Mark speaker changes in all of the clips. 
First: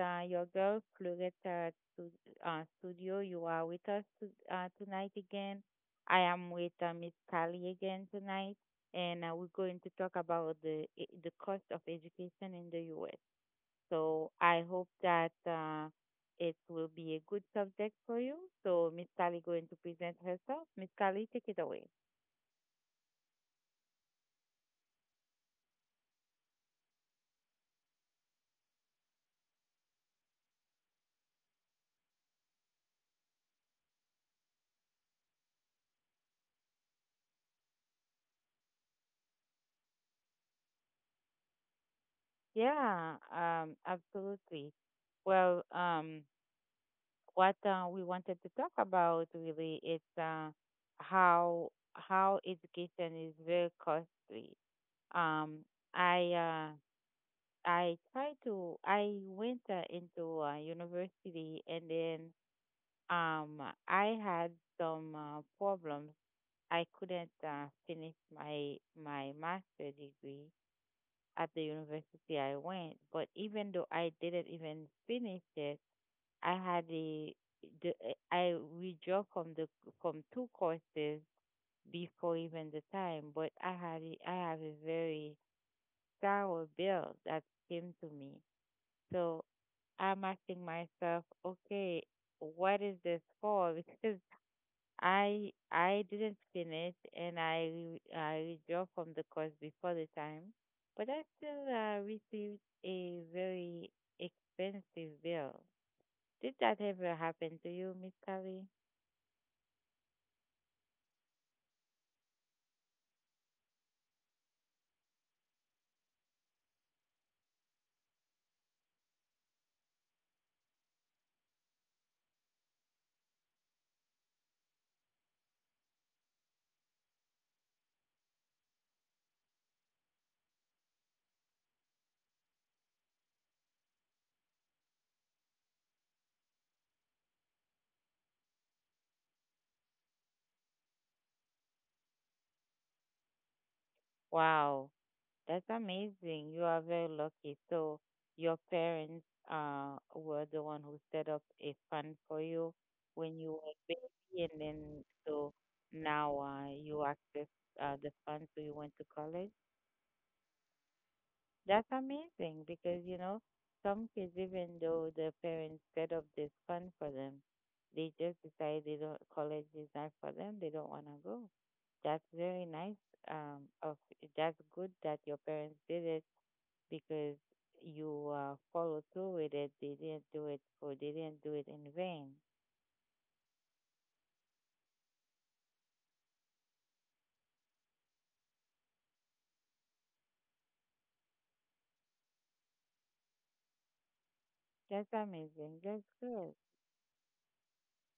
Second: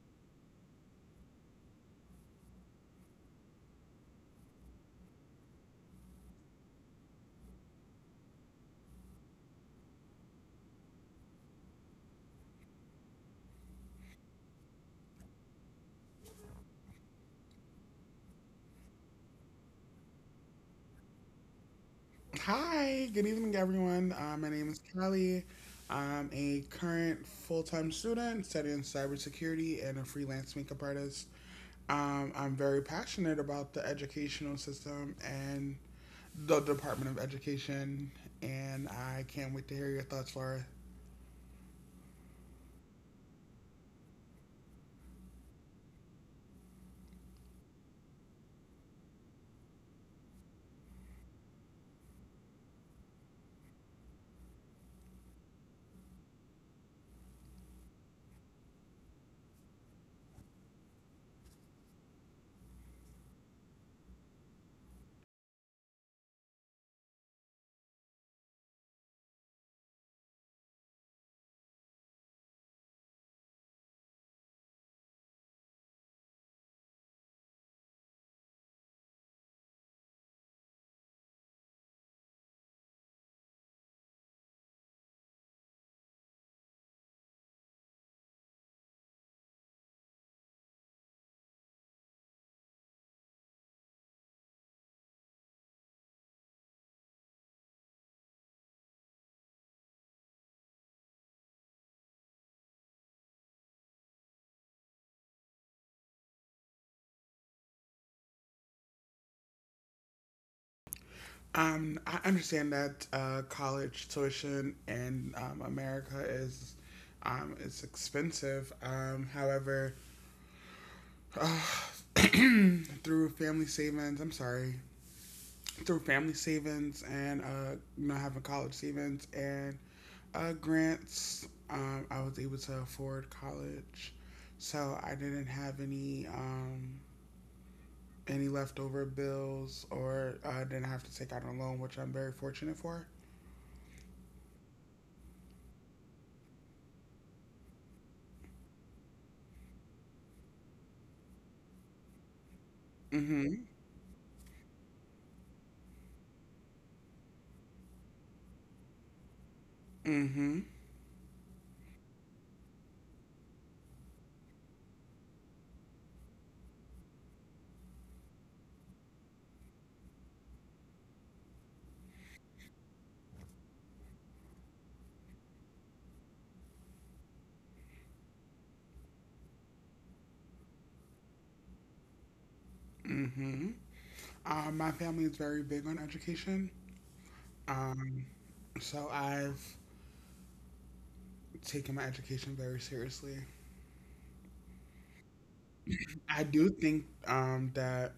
Speaker 1: your girl Floretta to Studio. You are with us tonight again. I am with Miss Kali again tonight, and we're going to talk about the cost of education in the U.S. So I hope that it will be a good subject for you. So Miss Kali going to present herself. Miss Kali, take it away.
Speaker 2: Hi, good evening, everyone. My name is Callie. I'm a current full time student studying cybersecurity and a freelance makeup artist. I'm very passionate about the educational system and the Department of Education, and I can't wait to hear your thoughts, Laura.
Speaker 1: Yeah, absolutely. Well, what we wanted to talk about really is how how education is very costly. Um, I uh, I tried to I went into university, and then um, I had some problems. I couldn't finish my master degree at the university I went, but even though I didn't even finish it, I had the, I withdraw from two courses before even the time, but I have a very sour bill that came to me. So I'm asking myself, okay, what is this for? Because I didn't finish, and I withdraw from the course before the time, but I still received a very expensive bill. Did that ever happen to you, Miss Kelly?
Speaker 2: I understand that college tuition in America is it's expensive. However, uh, through family savings. I'm sorry, through family savings and you know having college savings and grants. I was able to afford college, so I didn't have any leftover bills or I didn't have to take out a loan, which I'm very fortunate for.
Speaker 1: Wow, that's amazing. You are very lucky. So your parents were the one who set up a fund for you when you
Speaker 2: Mhm.
Speaker 1: were a baby, and then so now you access the fund, so you went to college.
Speaker 2: Mhm.
Speaker 1: That's amazing, because you know some kids, even though their parents set up this fund for them, they just decide they don't college is not for them. They don't want to go. That's very nice. Of That's good that your parents did it, because you follow through with it. They didn't do it for they didn't do it in vain.
Speaker 2: Mhm. My family is very big on education. Um, so I've taken my education very seriously.
Speaker 1: That's amazing. That's
Speaker 2: I
Speaker 1: good.
Speaker 2: do think that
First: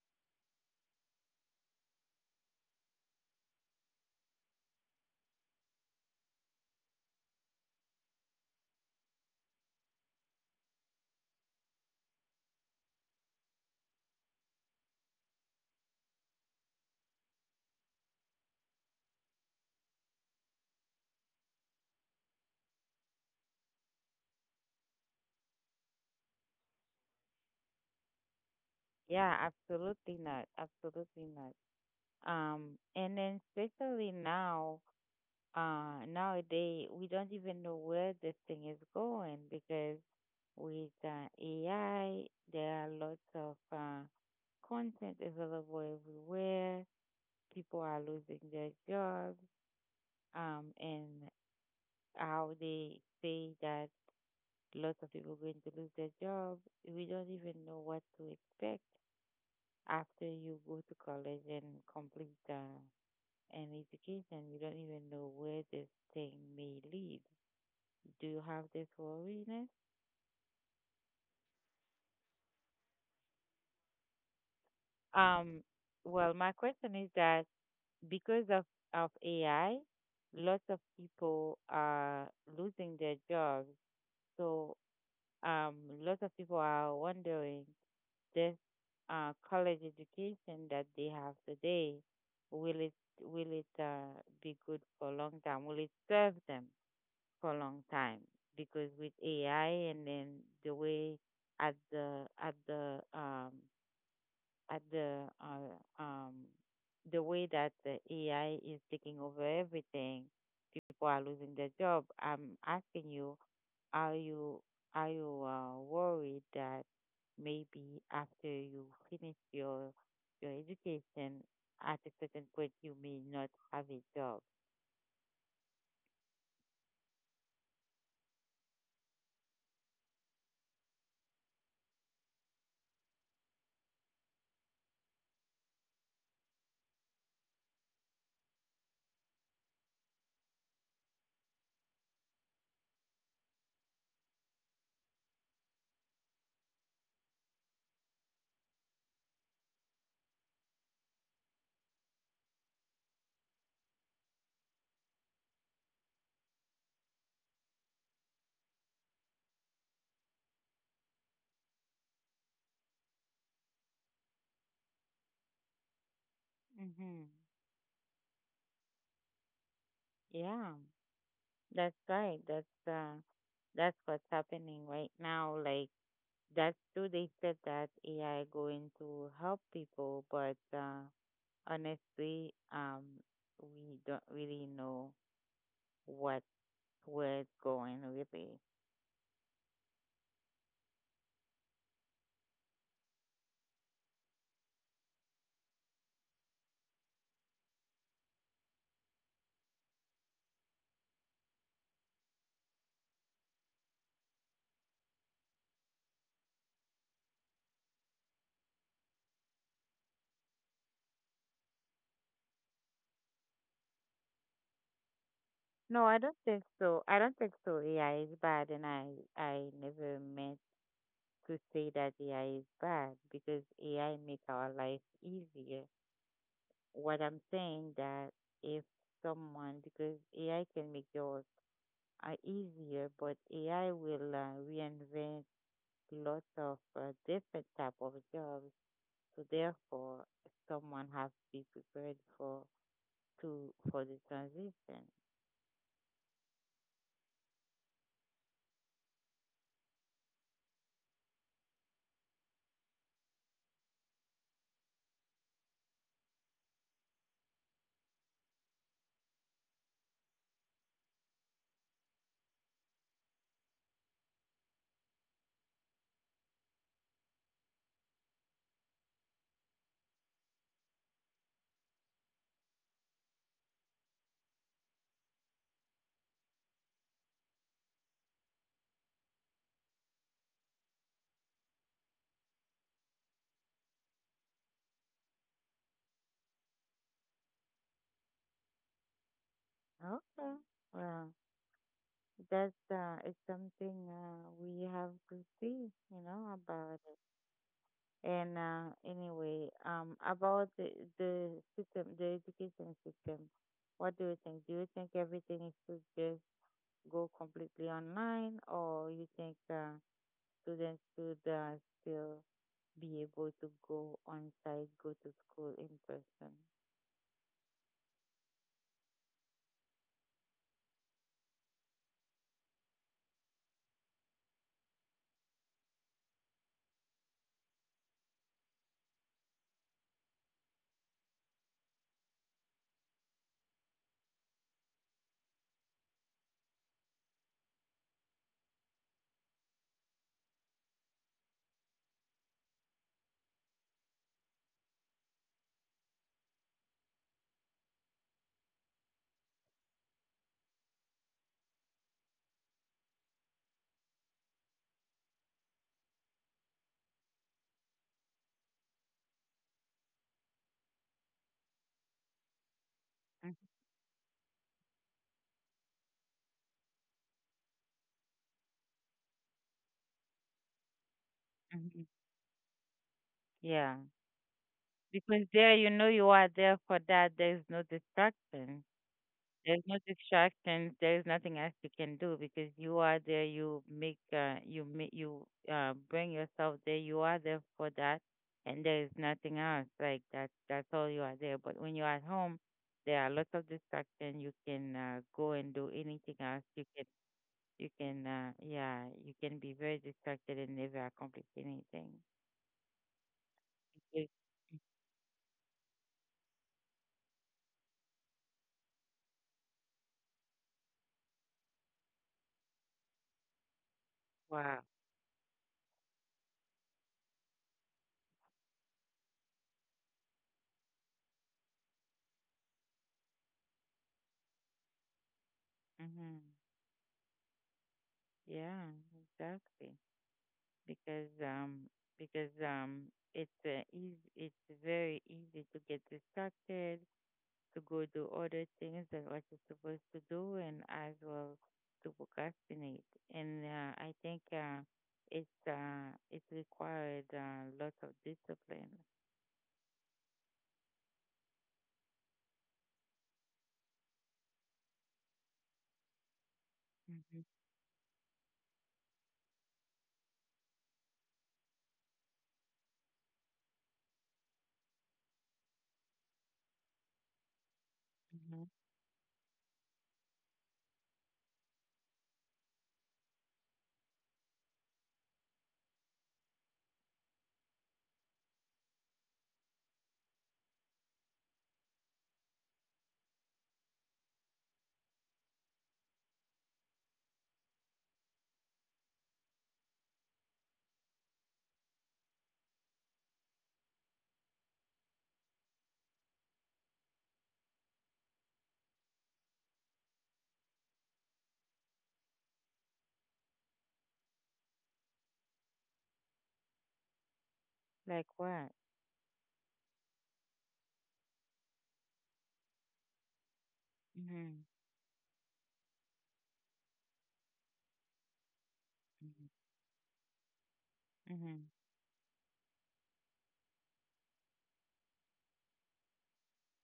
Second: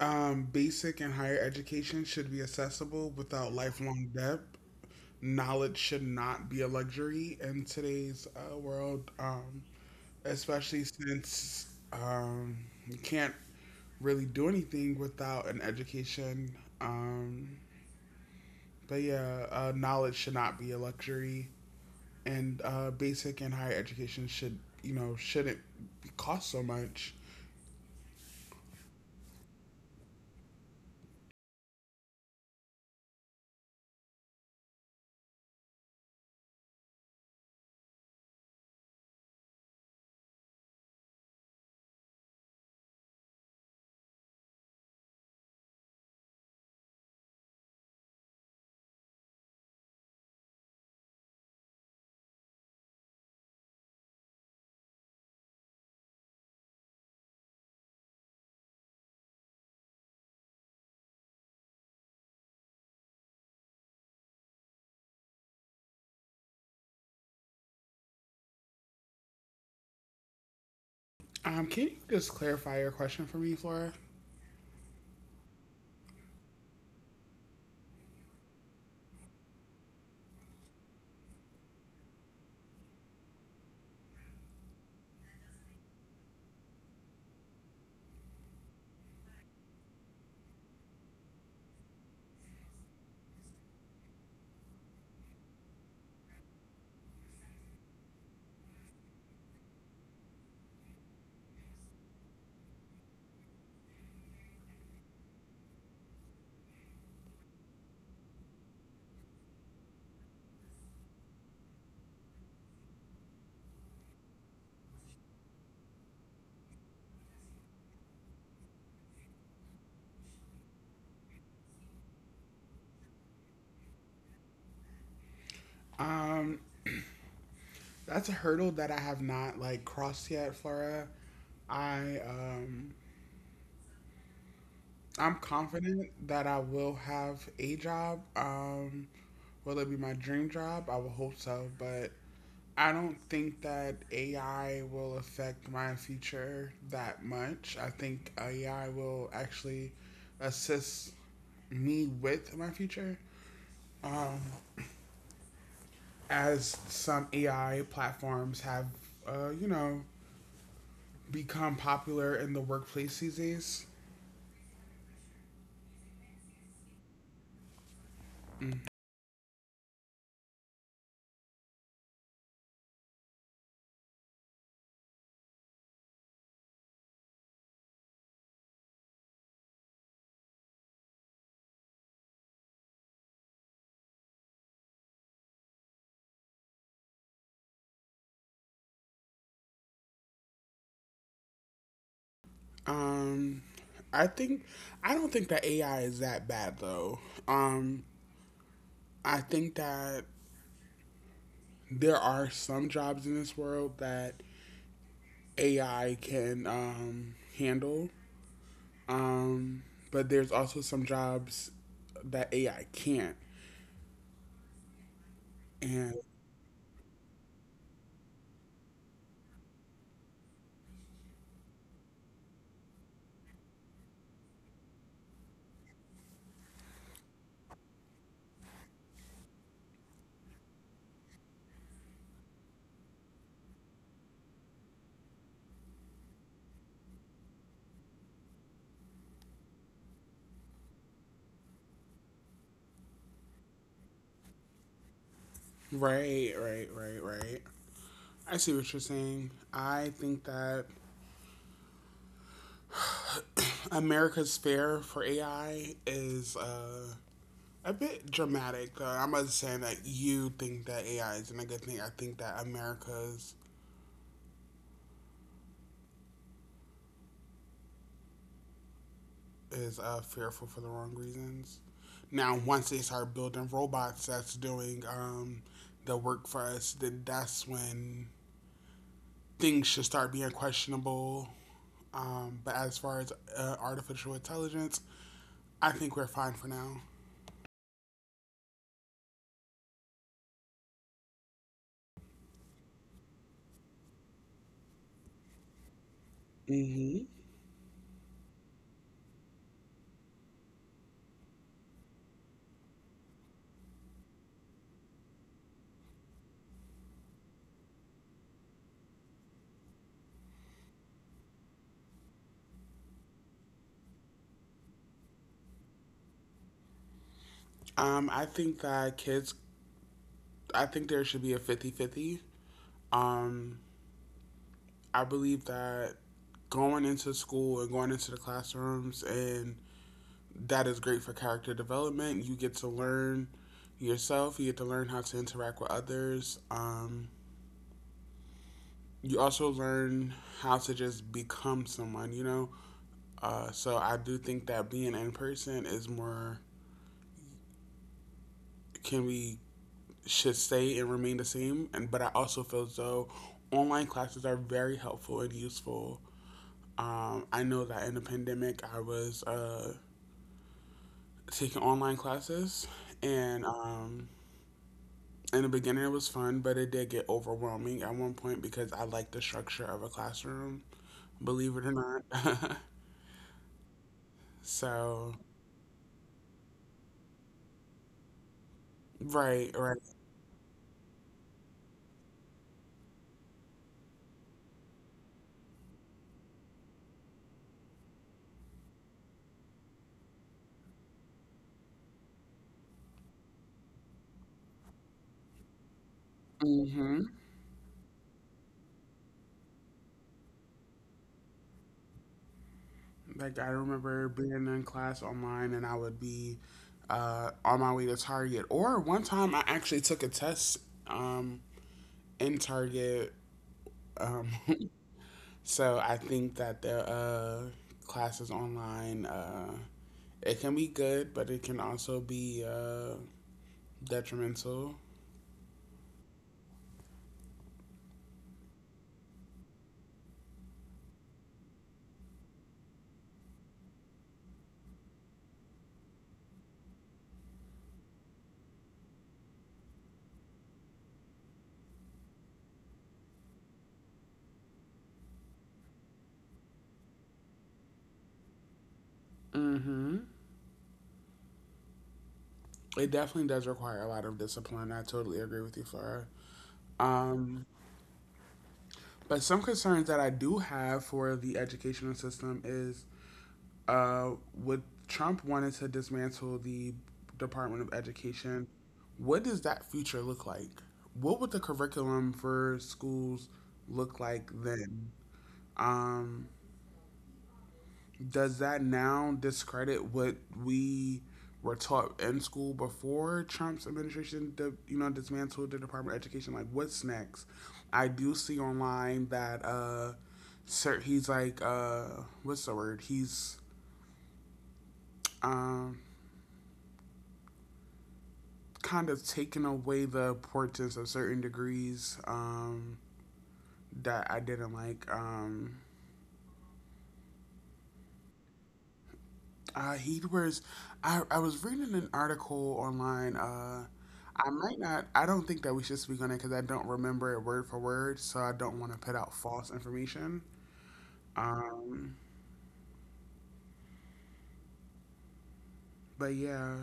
Speaker 2: basic and higher education should be accessible without lifelong debt. Knowledge should not be a luxury in today's world, especially since you can't really do anything without an education. But yeah, knowledge should not be a luxury, and basic and higher education should, you know, shouldn't cost so much.
Speaker 1: Yeah, absolutely not. Absolutely not. And then especially now, nowadays we don't even know where this thing is going, because with AI, there are lots of content available everywhere. People are losing their jobs, and how they say that lots of people going to lose their job. We don't even know what to expect after you go to college and complete an education. You don't even know where this thing may lead. Do you have this worriness?
Speaker 2: Can you just clarify your question for me, Flora?
Speaker 1: Um, well, my question is that because of AI, lots of people are losing their jobs. So um, lots of people are wondering this college education that they have today, will it will it be good for a long time? Will it serve them for a long time? Because with AI, and then the way at the at the at the way that the AI is taking over everything. People are losing their job. I'm asking you, are you are you worried that maybe after you finish your education at a certain point you may not have a job?
Speaker 2: Um, that's a hurdle that I have not like crossed yet, Flora. I um, I'm confident that I will have a job. Will it be my dream job? I will hope so, but I don't think that AI will affect my future that much. I think AI will actually assist me with my future, as some AI platforms have, you know, become popular in the workplace these days.
Speaker 1: Mm-hmm. Yeah, that's right. That's what's happening right now. Like that's true. They said that AI going to help people, but honestly, we don't really know what where it's going really.
Speaker 2: Um, I think I don't think that AI is that bad though. Um, I think that there are some jobs in this world that AI can handle, um, but there's also some jobs that AI can't.
Speaker 1: No,
Speaker 2: And
Speaker 1: I don't think so. I don't think so. AI is bad, and I never meant to say that AI is bad, because AI make our life easier. What I'm saying that if someone because AI can make your work easier, but AI will reinvent lots of different type of jobs. So therefore, someone has to be prepared for to for the transition.
Speaker 2: right, right, right, right, I see what you're saying. I think that America's fear for AI is a bit dramatic. I'm not saying that you think that AI is a negative thing. I think that America's is fearful for the wrong reasons. Now, once they start building robots that's doing the work for us, then that's when things should start being questionable. But as far as artificial intelligence, I think we're fine for now.
Speaker 1: Okay, well, that's it's something we have to see, you know, about it.
Speaker 2: hmm
Speaker 1: And anyway, about the system, the education system. What do you think? Do you think everything should just go completely online, or you think students should still be able to go on site, go to school in person.
Speaker 2: Um, I think that kids, I think there should be a 50-50. Um, I believe that going into school and going into the classrooms and that is great for character development. You get to learn yourself. You get to learn how to interact with others. You also learn how to just become someone. You know, so I do think that being in person is more can we should stay and remain the same. And but I also feel as though online classes are very helpful and useful. I know that in the pandemic, I was taking online classes, and in the beginning, it was fun, but it did get overwhelming at one point because I like the structure of a classroom, believe it or
Speaker 1: Mm-hmm.
Speaker 2: not.
Speaker 1: Yeah.
Speaker 2: So,
Speaker 1: Because there, you know, you are there for that. There's no distraction.
Speaker 2: right,
Speaker 1: There's
Speaker 2: right.
Speaker 1: no distractions. There's nothing else you can do because you are there. You bring yourself there. You are there for that, and there is nothing else. Like that's all you are there. But when you are at home, there are lots of distraction. You can go and do anything else.
Speaker 2: hmm
Speaker 1: You can, yeah, you can be very distracted and never accomplish anything.
Speaker 2: Like, I remember
Speaker 1: Okay.
Speaker 2: being in class online, and I would be on my way to Target. Or one time, I actually took a test um, in Target. Um,
Speaker 1: Wow.
Speaker 2: So I think that the classes online it can be good, but it can also be detrimental.
Speaker 1: Mm-hmm. Yeah, exactly. Because um, because it's it's very easy to get distracted, to go do other things that what you're supposed to do, and as well to procrastinate. And I think it's it required lots of discipline.
Speaker 2: Mm-hmm. It definitely does require a lot of discipline. I totally agree with you, Flora.
Speaker 1: Mm-hmm.
Speaker 2: Um, but some concerns that I do have for the educational system is uh, with Trump wanted to dismantle the Department of
Speaker 1: Mm-hmm.
Speaker 2: Education, what does that future look like? What would the curriculum for schools look like then? Um, does that now discredit what we were taught in school before Trump's administration, you know, dismantled the Department of Education? Like, what's next? I do see online that sir, he's like, what's the word? He's um, kind of taken away the importance of certain degrees that I didn't like.
Speaker 1: Like what?
Speaker 2: He was. I was reading an article online. I
Speaker 1: Mm-hmm.
Speaker 2: might not. I don't think that we should speak on it because I don't remember it word for word, so I don't want to put out
Speaker 1: Mm-hmm.
Speaker 2: false information.
Speaker 1: Mhm.
Speaker 2: Um, but yeah.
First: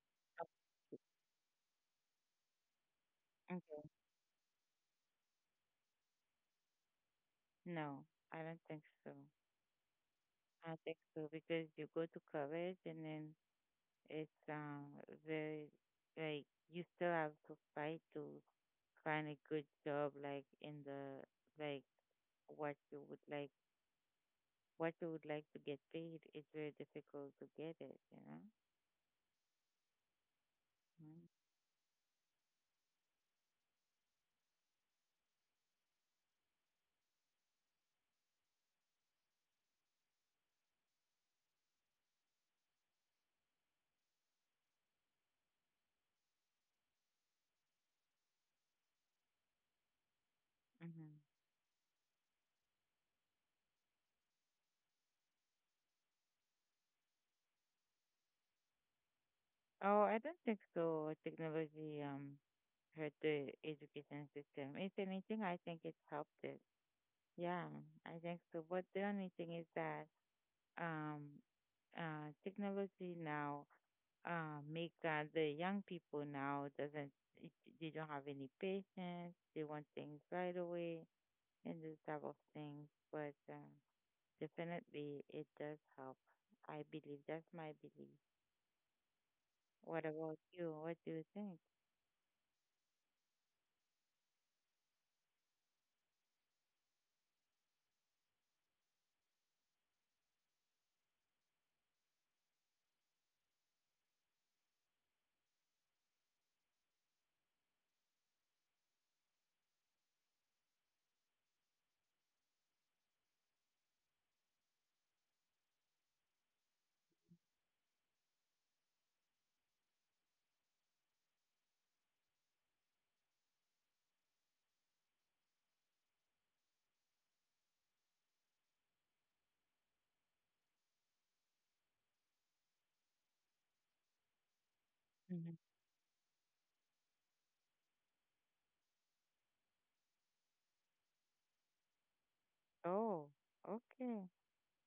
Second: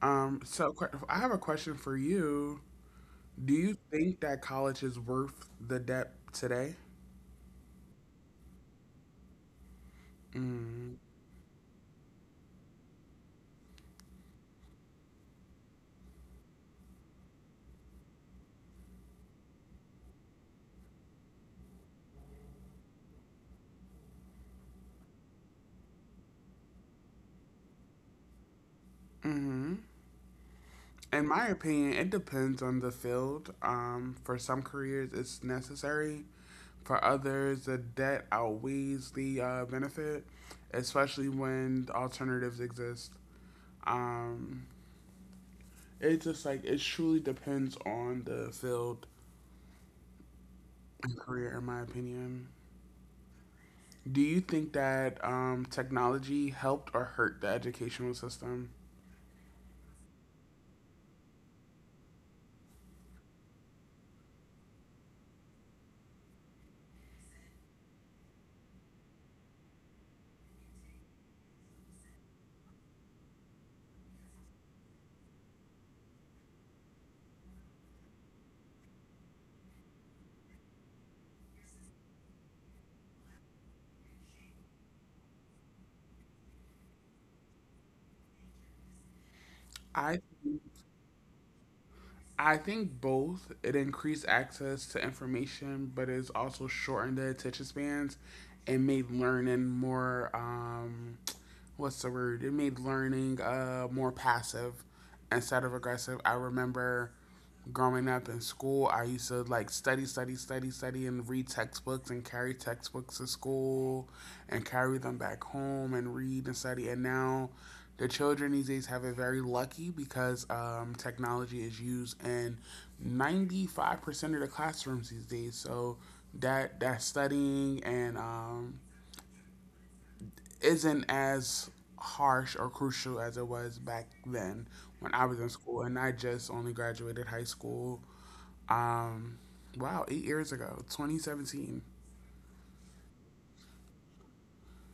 Speaker 2: I have a question for you. Do you
Speaker 1: Okay.
Speaker 2: think that college is worth the debt today?
Speaker 1: No, I don't think so. I don't think
Speaker 2: Mm.
Speaker 1: so, because you go to college and then it's very like you still have to fight to find a good job like in the like what you would like to get paid. It's very difficult to get it, you know?
Speaker 2: Mm-hmm. In my opinion, it depends on the field. For some careers, it's necessary. For others, the debt outweighs the benefit, especially when alternatives exist. Um, it just like it truly depends on the field
Speaker 1: Mm-hmm.
Speaker 2: and career, in my opinion. Do you think that technology helped or hurt the educational system?
Speaker 1: Oh, I don't think so. Technology hurt the education system. If anything, I think it helped it. Yeah, I think so. But the only thing is that um, technology now make the young people now doesn't it- they don't have any patience. They want things right away and this type of things. But definitely, it does help. I believe that's my belief. What
Speaker 2: I
Speaker 1: about you? What do you think?
Speaker 2: I think both. It increased access to information, but it's also shortened the attention spans and made learning more what's the word? It made learning more passive instead of aggressive. I remember growing up in school, I used to like study, and read textbooks and carry textbooks to school and carry them back home and read and study. And now the children these days have it very lucky because technology is used in 95% of the classrooms these days. So that studying and isn't as harsh or crucial as it was back then when I was in
Speaker 1: Mhm.
Speaker 2: school, and I just only graduated high school. Um, wow, 8 years ago, 2017.
Speaker 1: Oh, okay.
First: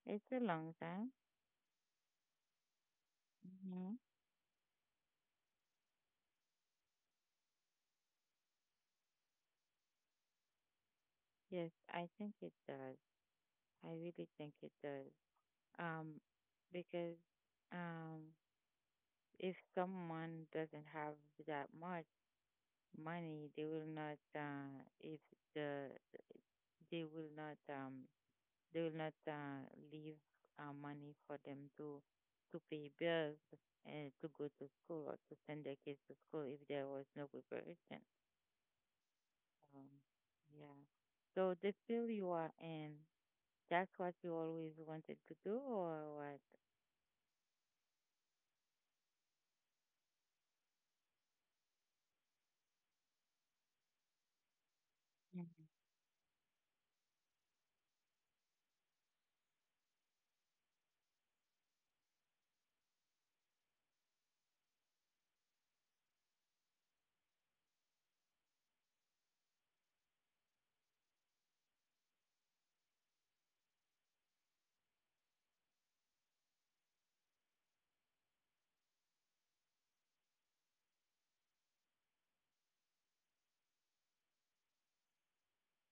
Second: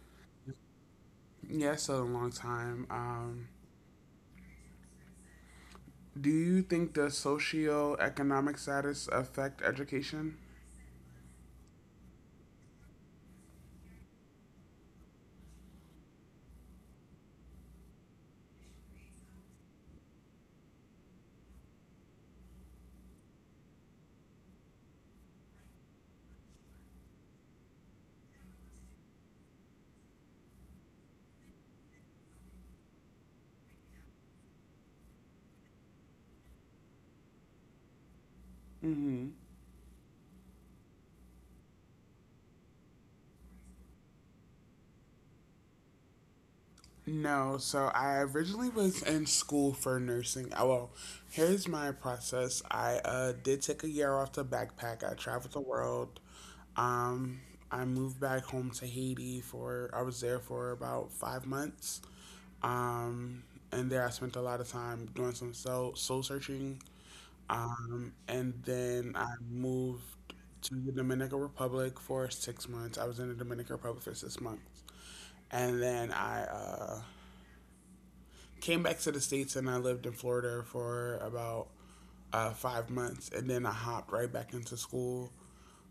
Speaker 1: It's a long time.
Speaker 2: Yeah, it's a long time.
Speaker 1: Hmm.
Speaker 2: Do you think the socioeconomic status affect education?
Speaker 1: Yes, I think it does. I really think it does. Um, because um, if someone doesn't have that much money, they will not. If the they will not. They will not leave money for them to pay bills and to go to school or to send their kids to school if there was no preparation.
Speaker 2: Mm-hmm.
Speaker 1: Um, yeah. So the field you are in, that's what you always wanted to do, or what?
Speaker 2: No, so I originally was in school for nursing. Well, here's my process. I did take a year off to backpack. I traveled the world. Um, I moved back home to Haiti for, I was there for about 5 months. Um, and there I spent a lot of time doing some soul searching. And then I moved to the Dominican Republic for 6 months. I was in the Dominican Republic for 6 months. And then I came back to the States and I lived in Florida for about 5 months and then I hopped right back into school.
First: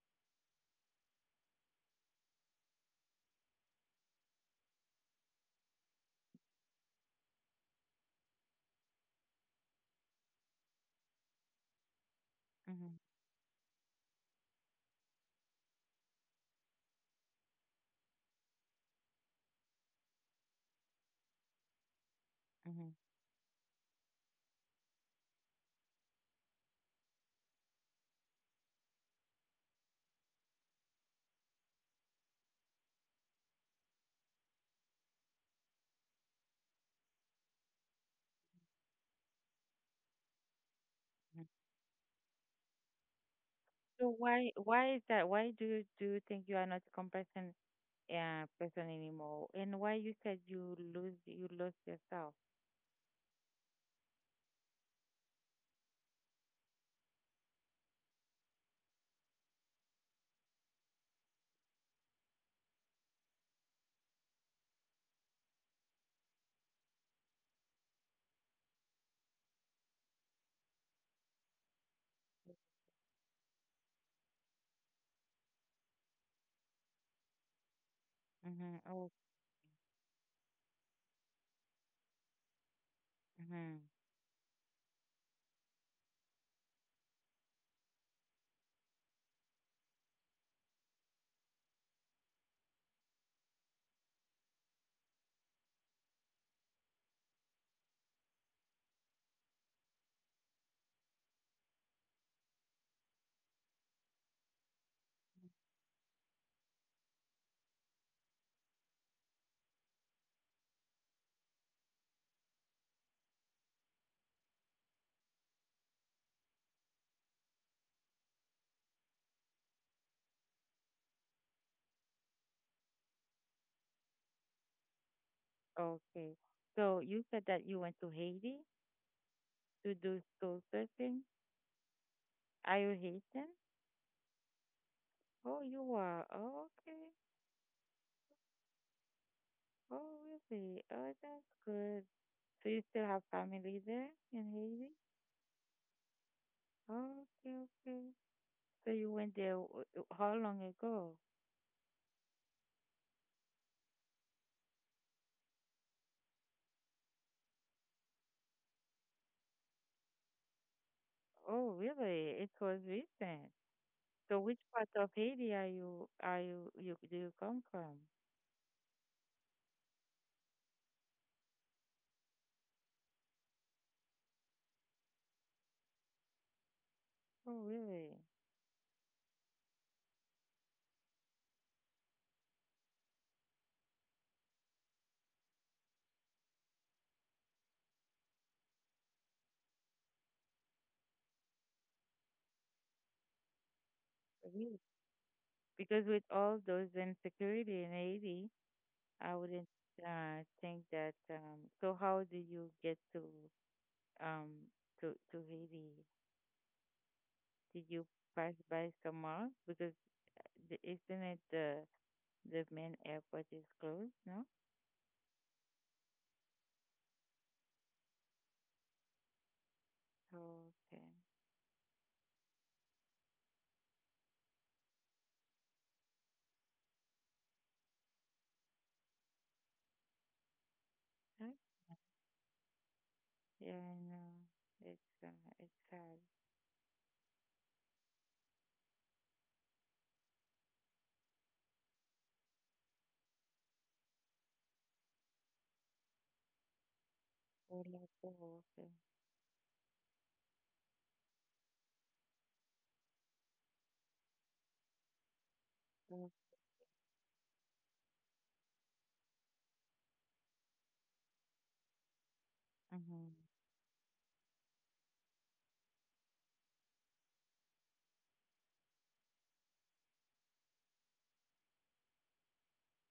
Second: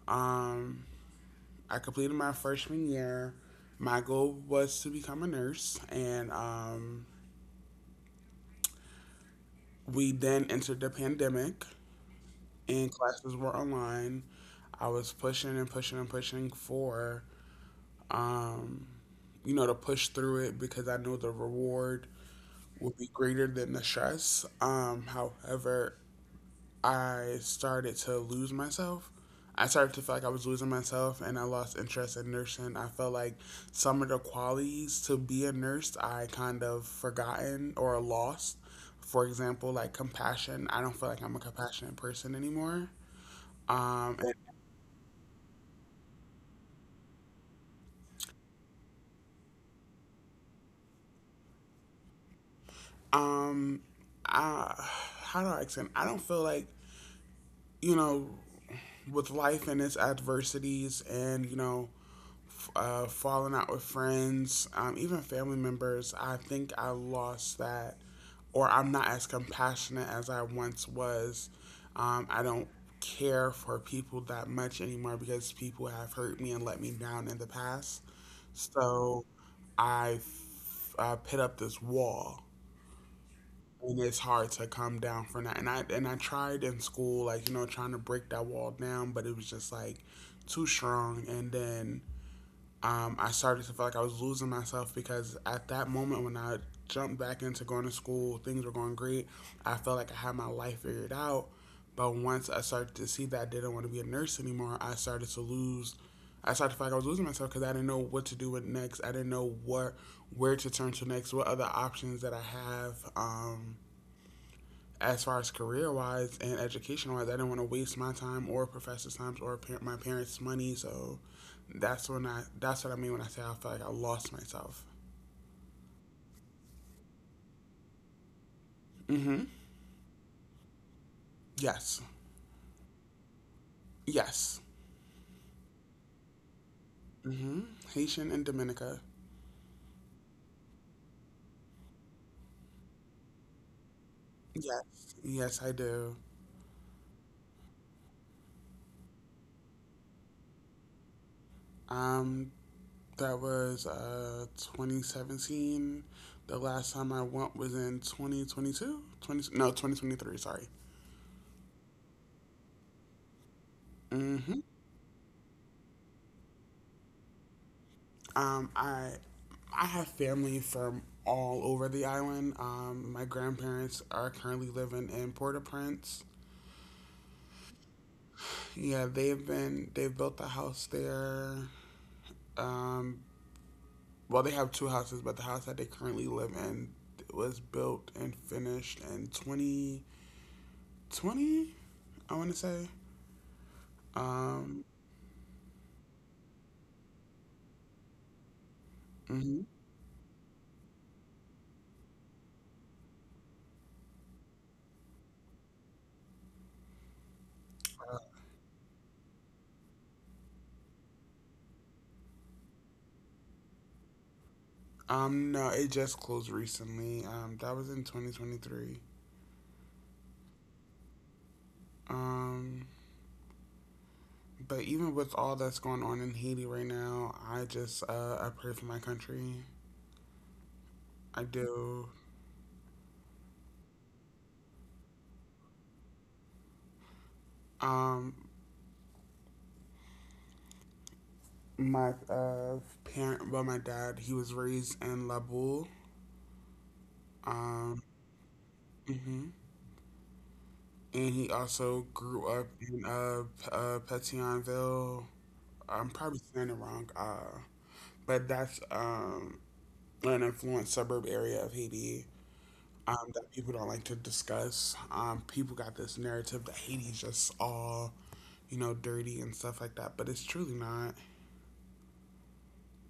Speaker 2: Um, I completed my freshman year. My goal was to become a nurse, and we then entered the pandemic, and
Speaker 1: Mm-hmm.
Speaker 2: classes were online. I was pushing and pushing and pushing for, um, you know, to push through it because I knew the reward
Speaker 1: Mm-hmm.
Speaker 2: would be greater than the stress. However, I started to lose myself. I started to feel like I was losing myself and I lost interest in nursing. I felt like some of the qualities to be a nurse I kind of forgotten or lost. For example, like compassion. I don't feel like I'm a compassionate person anymore.
Speaker 1: So
Speaker 2: Um, and,
Speaker 1: why is that? Why do you think you are not a comparison person anymore? And why you said you lost yourself?
Speaker 2: um, I, how do I explain? I don't feel like, you know, with life and its adversities and, you know, falling out with friends, even family members. I think I lost that, or I'm not as compassionate as I once was. I don't care for people that much anymore because people have hurt me and let me down in the past.
Speaker 1: Mm-hmm. Oh,
Speaker 2: So put up this wall,
Speaker 1: mm-hmm.
Speaker 2: and it's hard to come down from that. And I tried in school, like you know, trying to break that wall down, but it was just like too strong. And then I started to feel like I was losing myself because at that moment when I jumped back into going to school, things were going great. I felt like I had my life figured out. But once I started to see that I didn't want to be a nurse anymore, I started to lose. I started to feel like I was losing myself because I didn't know what to do with next. I didn't know what where to turn to next, what other options that I have. As far as career wise and education wise, I didn't want to waste my time or professor's time or my parents' money. So that's what I mean when I say I feel like I lost myself.
Speaker 1: Okay. So you said that you went to Haiti
Speaker 2: Mm-hmm.
Speaker 1: to do soul searching.
Speaker 2: Yes.
Speaker 1: Are you Haitian?
Speaker 2: Yes.
Speaker 1: Oh, you are. Oh, okay.
Speaker 2: Mm-hmm. Haitian and Dominica.
Speaker 1: Oh, really? Oh, that's good. So you still have family there in
Speaker 2: Yes.
Speaker 1: Haiti?
Speaker 2: Yes, I do.
Speaker 1: Oh, okay, okay. So you went there how long ago?
Speaker 2: Um, that was 2017. The last time I went was in 2022. 20 no 2023. Sorry.
Speaker 1: Oh, really? It was recent. So which
Speaker 2: hmm
Speaker 1: part of Haiti are you you do you come from?
Speaker 2: Um, I I have family from all over the island. My grandparents are currently living in Port-au-Prince.
Speaker 1: Oh really?
Speaker 2: Yeah, they've built a house there. Um, well, they have 2 houses, but the house that they currently live in was built and finished in 2020. I want to say.
Speaker 1: Really?
Speaker 2: Um,
Speaker 1: Because with all those insecurity in Haiti, I
Speaker 2: mhm.
Speaker 1: wouldn't think that so how did you get um to Haiti? Did you pass by somewhere? Because isn't it the main airport is closed, no?
Speaker 2: No, it just closed recently. That was in 2023.
Speaker 1: Okay.
Speaker 2: Um, But even with all that's going on in Haiti right now, I just I pray for my country. I
Speaker 1: Huh?
Speaker 2: do.
Speaker 1: Yeah, I know. It's sad.
Speaker 2: Um, my my dad, he was raised in Laboul.
Speaker 1: Oh,
Speaker 2: Um,
Speaker 1: like, oh, okay.
Speaker 2: mhm. And he also grew up in Petionville. I'm probably saying it wrong. But that's an influenced suburb area of Haiti.
Speaker 1: Mm-hmm.
Speaker 2: That people don't like to discuss. People got this narrative that Haiti's just all, dirty and stuff like that, but it's truly not.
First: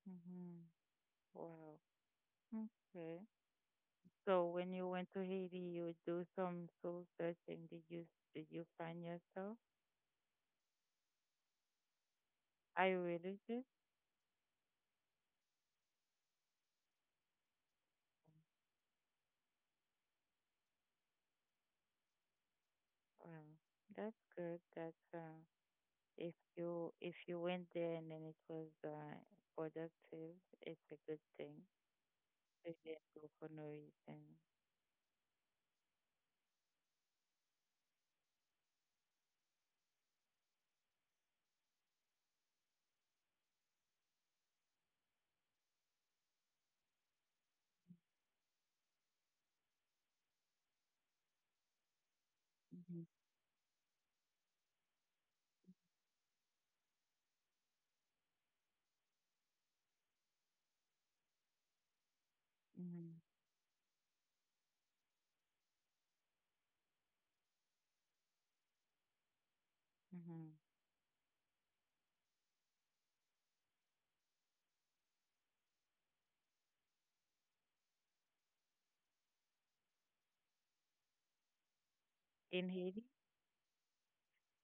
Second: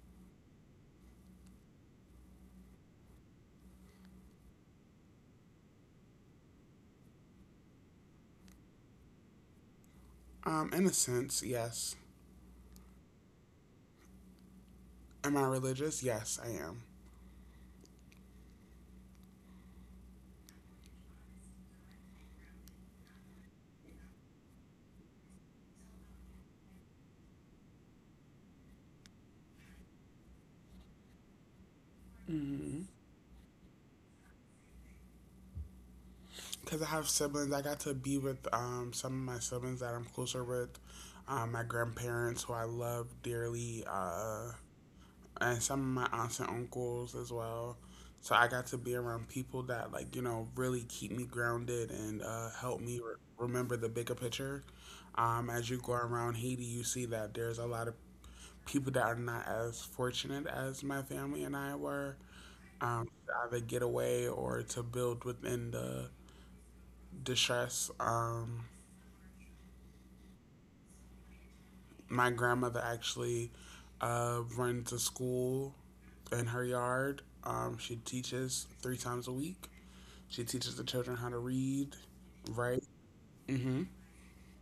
Speaker 1: Mm-hmm. Wow. Okay. So when you went to Haiti, you do some soul searching. Did you find yourself?
Speaker 2: In a sense, yes.
Speaker 1: Are you religious?
Speaker 2: Am I religious? Yes, I am.
Speaker 1: Wow, that's good. That's If you went there and then it was productive, it's a good thing. If you didn't go for no reason.
Speaker 2: Because I have siblings. I got to be with some of my siblings that I'm closer with. My grandparents, who I love dearly. And some of my aunts and uncles as well. So I got to be around people that, like, you know, really keep me grounded and help me
Speaker 1: Mm-hmm.
Speaker 2: remember the bigger picture. As you go around Haiti, you see that there's a lot of people that are not as fortunate as my family and I were,
Speaker 1: Mm-hmm.
Speaker 2: to either get away or to build within the distress.
Speaker 1: Mm-hmm.
Speaker 2: My grandmother actually runs a school in her yard. She teaches three times a week. She teaches the children how to read,
Speaker 1: In
Speaker 2: write.
Speaker 1: Haiti,
Speaker 2: Mm-hmm.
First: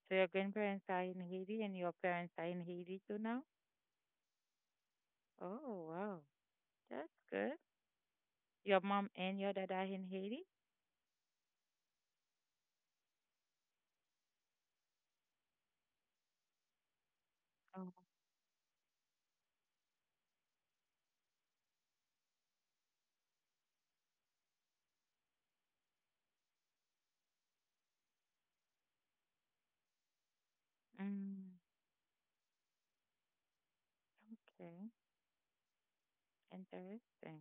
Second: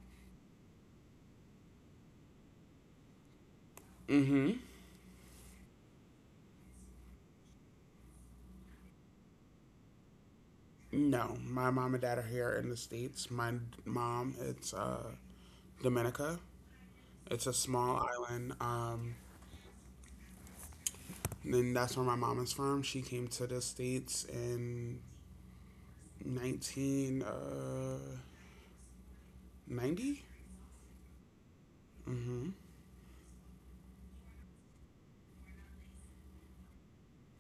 Speaker 1: so your grandparents are in Haiti, and your parents are in Haiti too now.
Speaker 2: Mm-hmm.
Speaker 1: Oh wow, that's good. Your mom and your dad are in Haiti?
Speaker 2: No, my mom and dad are here in the states. My mom, it's Dominica. It's a
Speaker 1: Oh,
Speaker 2: small island, and that's where my mom is from. She came to the states in 19 90.
Speaker 1: mm, okay. Interesting.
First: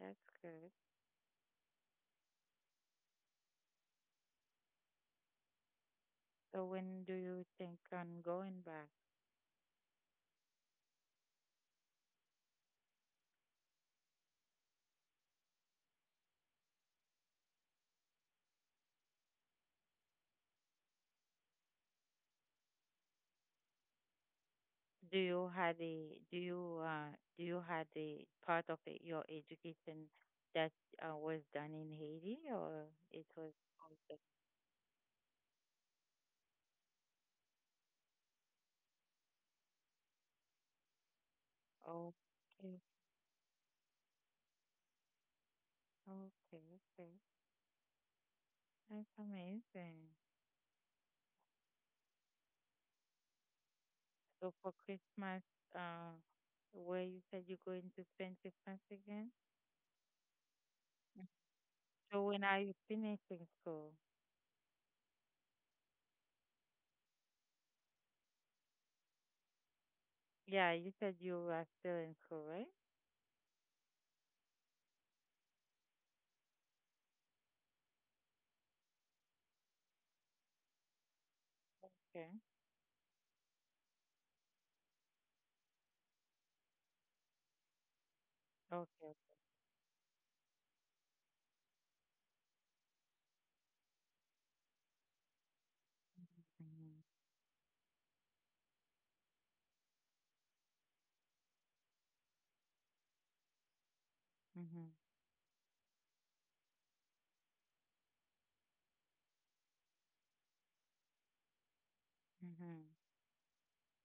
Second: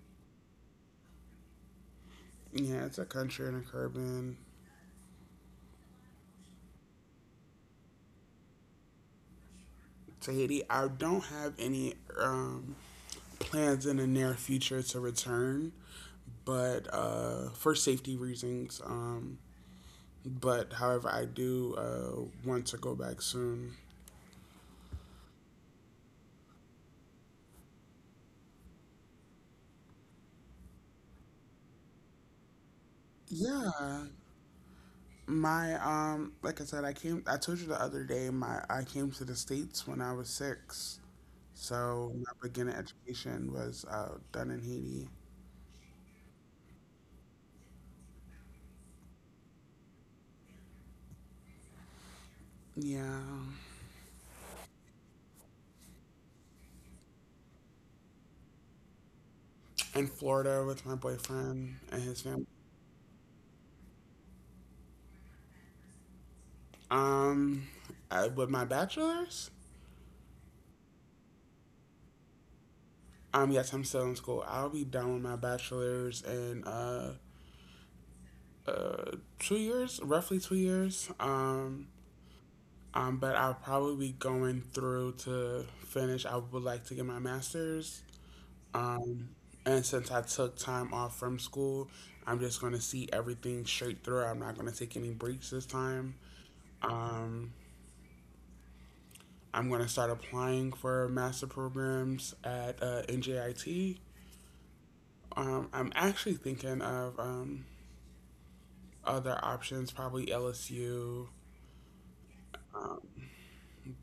Speaker 1: That's good.
Speaker 2: Yeah, it's a country in a Caribbean.
Speaker 1: So when do you think on going back?
Speaker 2: Tahiti. I don't have any plans in the near future to return, but for safety reasons. But however, I do want to go back soon.
Speaker 1: Do you had a do you uh do you had a part of it, your education that was done in Haiti, or it was
Speaker 2: Yeah,
Speaker 1: also
Speaker 2: my like I said, I came. I told you the other day. My I came to the states when I was six, so my beginner
Speaker 1: okay
Speaker 2: education was done in Haiti.
Speaker 1: okay okay that's amazing.
Speaker 2: Yeah,
Speaker 1: So for Christmas, uh, where you said you're going to spend Christmas again?
Speaker 2: in Florida with my boyfriend and his
Speaker 1: So when
Speaker 2: family.
Speaker 1: are you finishing school?
Speaker 2: Um, I, with my bachelor's,
Speaker 1: Yeah, you said you are still in school, right?
Speaker 2: yes, I'm still in school. I'll be done with my bachelor's in uh, 2 years, roughly 2 years.
Speaker 1: Okay.
Speaker 2: But I'll probably be going through to finish. I would like to get my master's.
Speaker 1: Okay.
Speaker 2: Um, and since I took time off from school, I'm just going to see everything straight through. I'm not going to take any breaks this time.
Speaker 1: Mhm.
Speaker 2: Um, I'm going to start applying for master programs at NJIT.
Speaker 1: Mhm.
Speaker 2: I'm actually thinking of other options, probably LSU,
Speaker 1: Mhm.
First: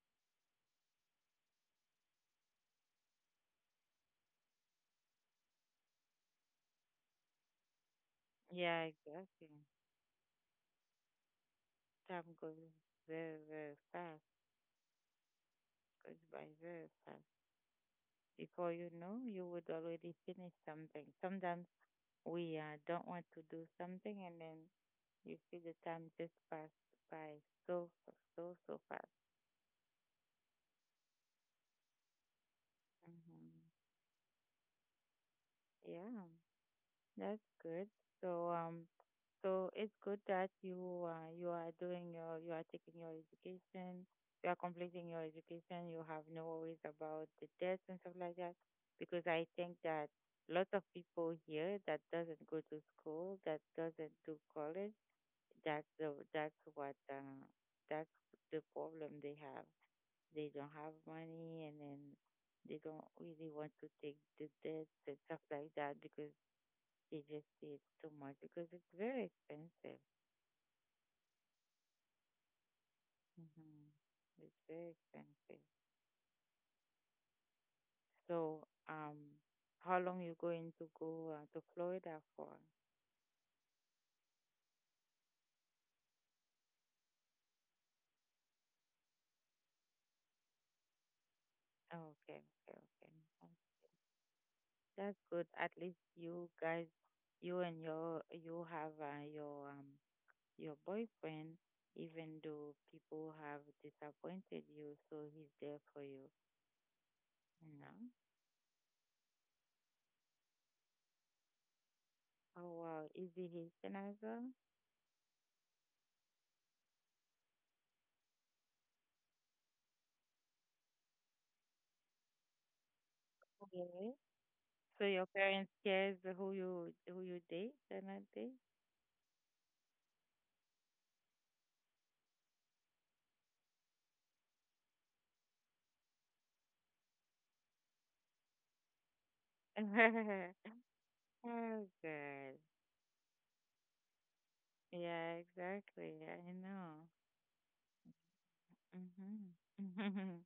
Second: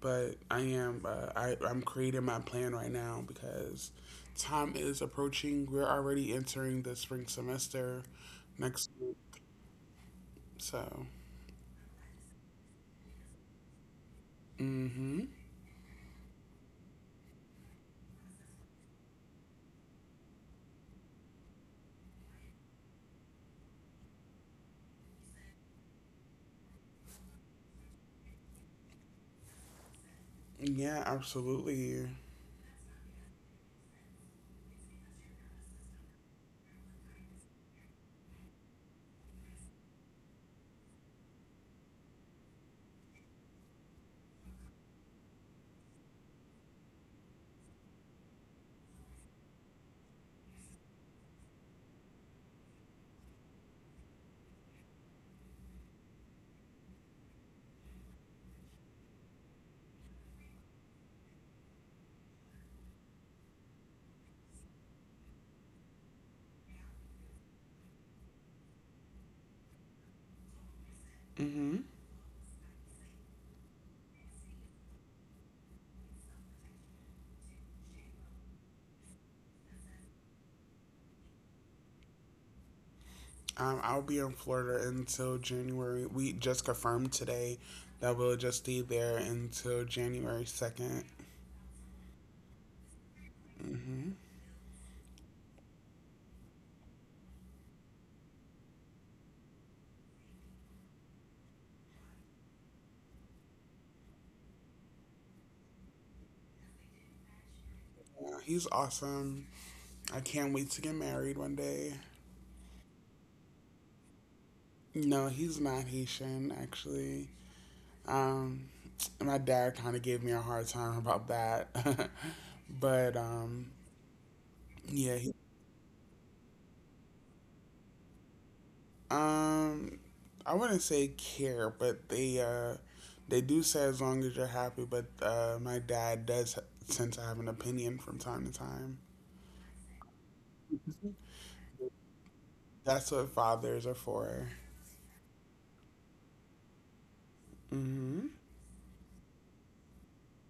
Speaker 2: but I'm creating my plan right now because time is approaching. We're already entering the spring semester
Speaker 1: Yeah,
Speaker 2: next week,
Speaker 1: exactly.
Speaker 2: so.
Speaker 1: Time goes very, very fast.
Speaker 2: Mm-hmm.
Speaker 1: Goes by very fast. Before you know, you would already finish something. Sometimes we don't want to do something, and then you see the time just pass by so fast.
Speaker 2: Yeah, absolutely.
Speaker 1: Mhm. Yeah. That's good. So so it's good that you you are doing you are taking your education, you are completing your education. You have no worries about the debts and stuff like that, because I think that lots of people here that doesn't go to school, that doesn't do college, that's what that's the problem they have. They don't have money, and then they don't really want to take the debts and stuff like that because it just is too much because it's very expensive.
Speaker 2: Mm-hmm.
Speaker 1: Hmm. It's very expensive. So, how long you going to go to Florida for?
Speaker 2: I'll be in Florida until January. We just confirmed today that we'll just stay there until January 2nd.
Speaker 1: Oh, okay, okay, okay. Um,
Speaker 2: Mm-hmm.
Speaker 1: That's good. At least you guys, you have your boyfriend. Even though people have disappointed you, so he's there for you. You know?
Speaker 2: Yeah, he's awesome. I can't wait to get married one day.
Speaker 1: Oh wow, is he Haitian as well?
Speaker 2: No, he's not Haitian, actually. Um, my dad kind of gave me a hard time about that. but um,
Speaker 1: Okay. So
Speaker 2: yeah,
Speaker 1: your
Speaker 2: he,
Speaker 1: parents cares who you date and not date?
Speaker 2: um, I wouldn't say care, but they do say as long as you're happy. But my dad does tend to have an opinion from time to time.
Speaker 1: Oh good.
Speaker 2: That's what fathers are for.
Speaker 1: Yeah, exactly. I know.
Speaker 2: Hmm.
Speaker 1: Mhm.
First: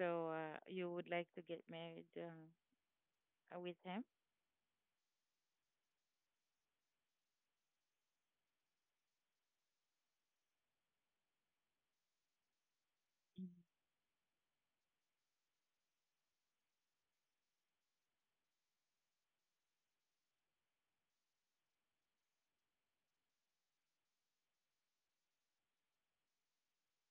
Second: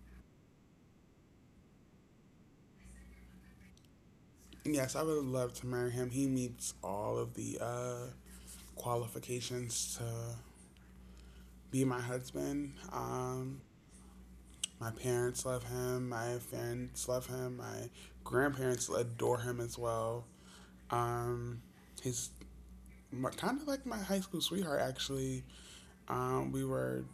Speaker 1: So you would like to get married with him?
Speaker 2: Yes, I would love to marry him. He meets all of the qualifications to be my husband. My parents love him. My friends love him. My grandparents adore him as well. Um, he's kind of like my high school sweetheart, actually. We were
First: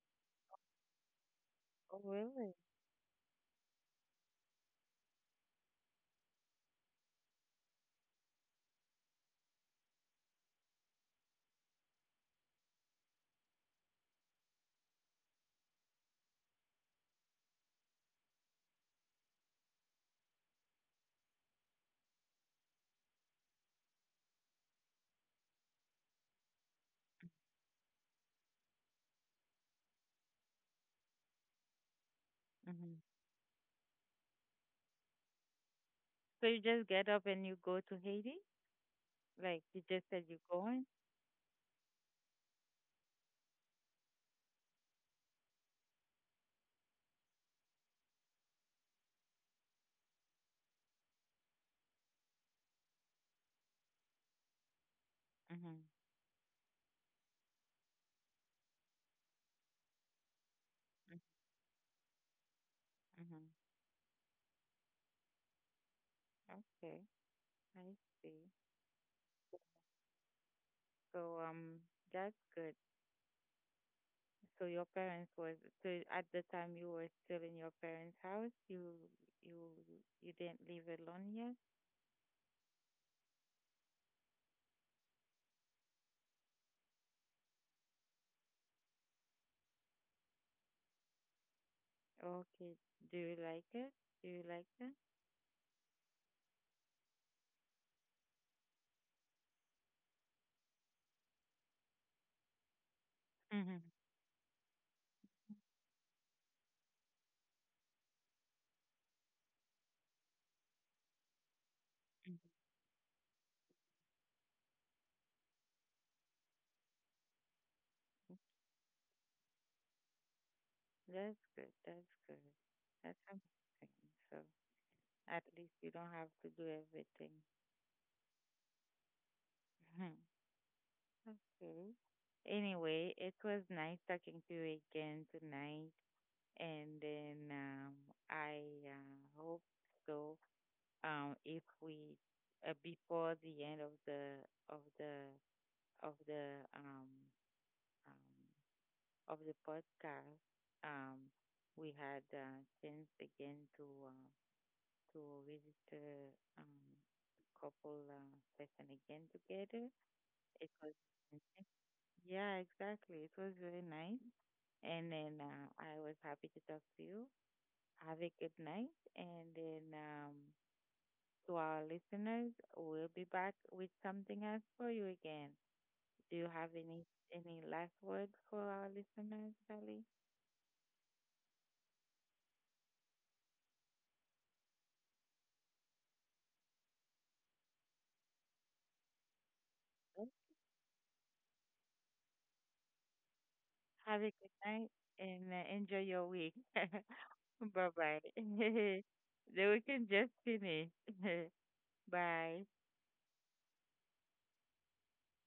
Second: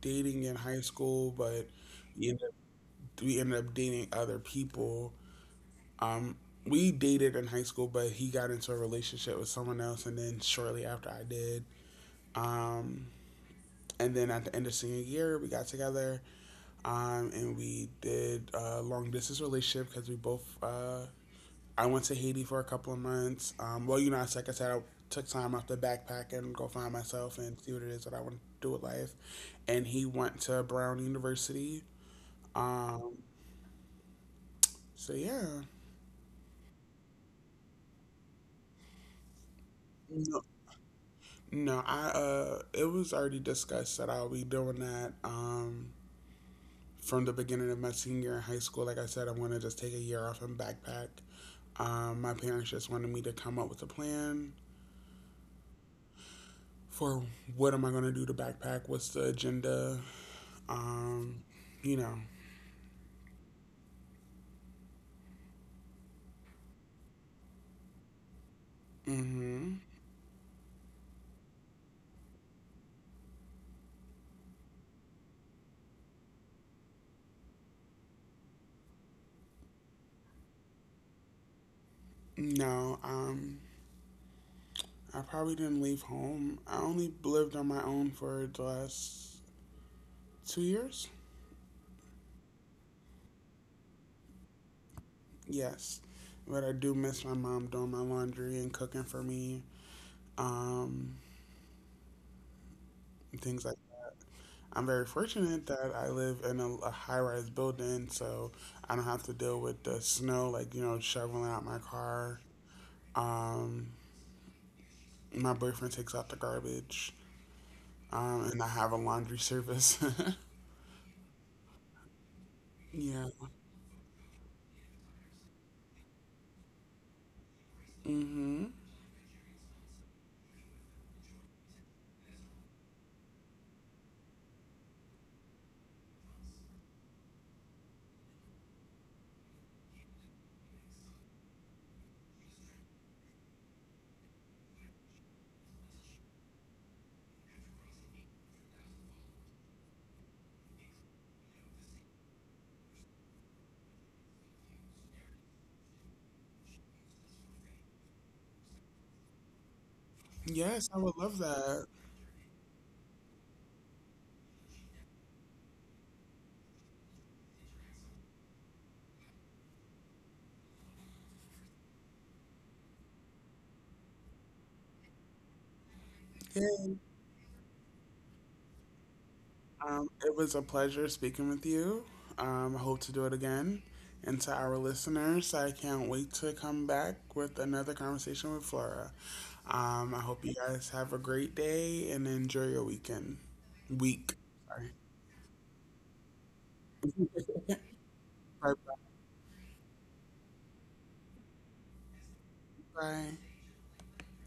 Speaker 2: dating in high school, but
Speaker 1: Oh
Speaker 2: we ended
Speaker 1: really?
Speaker 2: we ended up dating other people. Um, we dated in high school, but he got into a relationship with someone else, and then shortly after I did. Um, and then at the end of senior year, we got together, and we did a long distance relationship because we both. I went to Haiti for a couple of months. Well, you know, it's like I said, I took time off the backpack and go find myself and see what it is that I want to do with life. And he went to Brown University.
Speaker 1: Mhm.
Speaker 2: Um, so yeah.
Speaker 1: So you just get up and you go to Haiti? Like you just said you're
Speaker 2: no,
Speaker 1: going?
Speaker 2: no, I it was already discussed that I'll be doing that. From the beginning of my senior year in high school, like I said, I want to just take a year off and backpack. My parents just wanted me to come up with a plan
Speaker 1: Mhm.
Speaker 2: for, what am I going to do to backpack? What's the agenda? Um, you know,
Speaker 1: Mhm. Okay. I see.
Speaker 2: mm-hmm.
Speaker 1: So that's good. So your parents was so at the time you were still in your parents' house. You you didn't live alone yet.
Speaker 2: no, um, I probably didn't leave home. I only lived on my own for the last 2 years.
Speaker 1: Okay. Do you like it? Do you like that?
Speaker 2: Yes, but I do miss my mom doing my laundry and cooking for me. Um, and things like.
Speaker 1: Mm-hmm.
Speaker 2: I'm very fortunate that I live in a high-rise building, so I don't have to deal with the snow, like, you know, shoveling out my car. Um, My boyfriend takes out the garbage, and I have a laundry service.
Speaker 1: That's good. That's good. That's
Speaker 2: Yeah.
Speaker 1: amazing. So at least you don't have to do everything.
Speaker 2: Mm-hmm.
Speaker 1: Mhm. Okay. Anyway, it was nice talking to you again tonight, and then I hope so if we before the end of the of the of the um, of the podcast, um, we had chance again to uh, to register couple session again together. It
Speaker 2: Yes,
Speaker 1: was
Speaker 2: I would love
Speaker 1: nice.
Speaker 2: that.
Speaker 1: Yeah, exactly. It was very nice, and then I was happy to talk to you. Have a good night, and then to our listeners. We'll be back with something else for you again. Do you have
Speaker 2: Yay.
Speaker 1: any last words for our listeners, Sally?
Speaker 2: It was a pleasure speaking with you. I hope to do it again. And to our listeners, I can't wait to come back with another conversation with Flora.
Speaker 1: Oh,
Speaker 2: I hope you guys have a great day and enjoy your weekend.
Speaker 1: have a
Speaker 2: Week.
Speaker 1: good night,
Speaker 2: Sorry.
Speaker 1: and enjoy your week. Bye bye.
Speaker 2: Bye bye.
Speaker 1: Then we can just finish. Bye.
Speaker 2: Bye.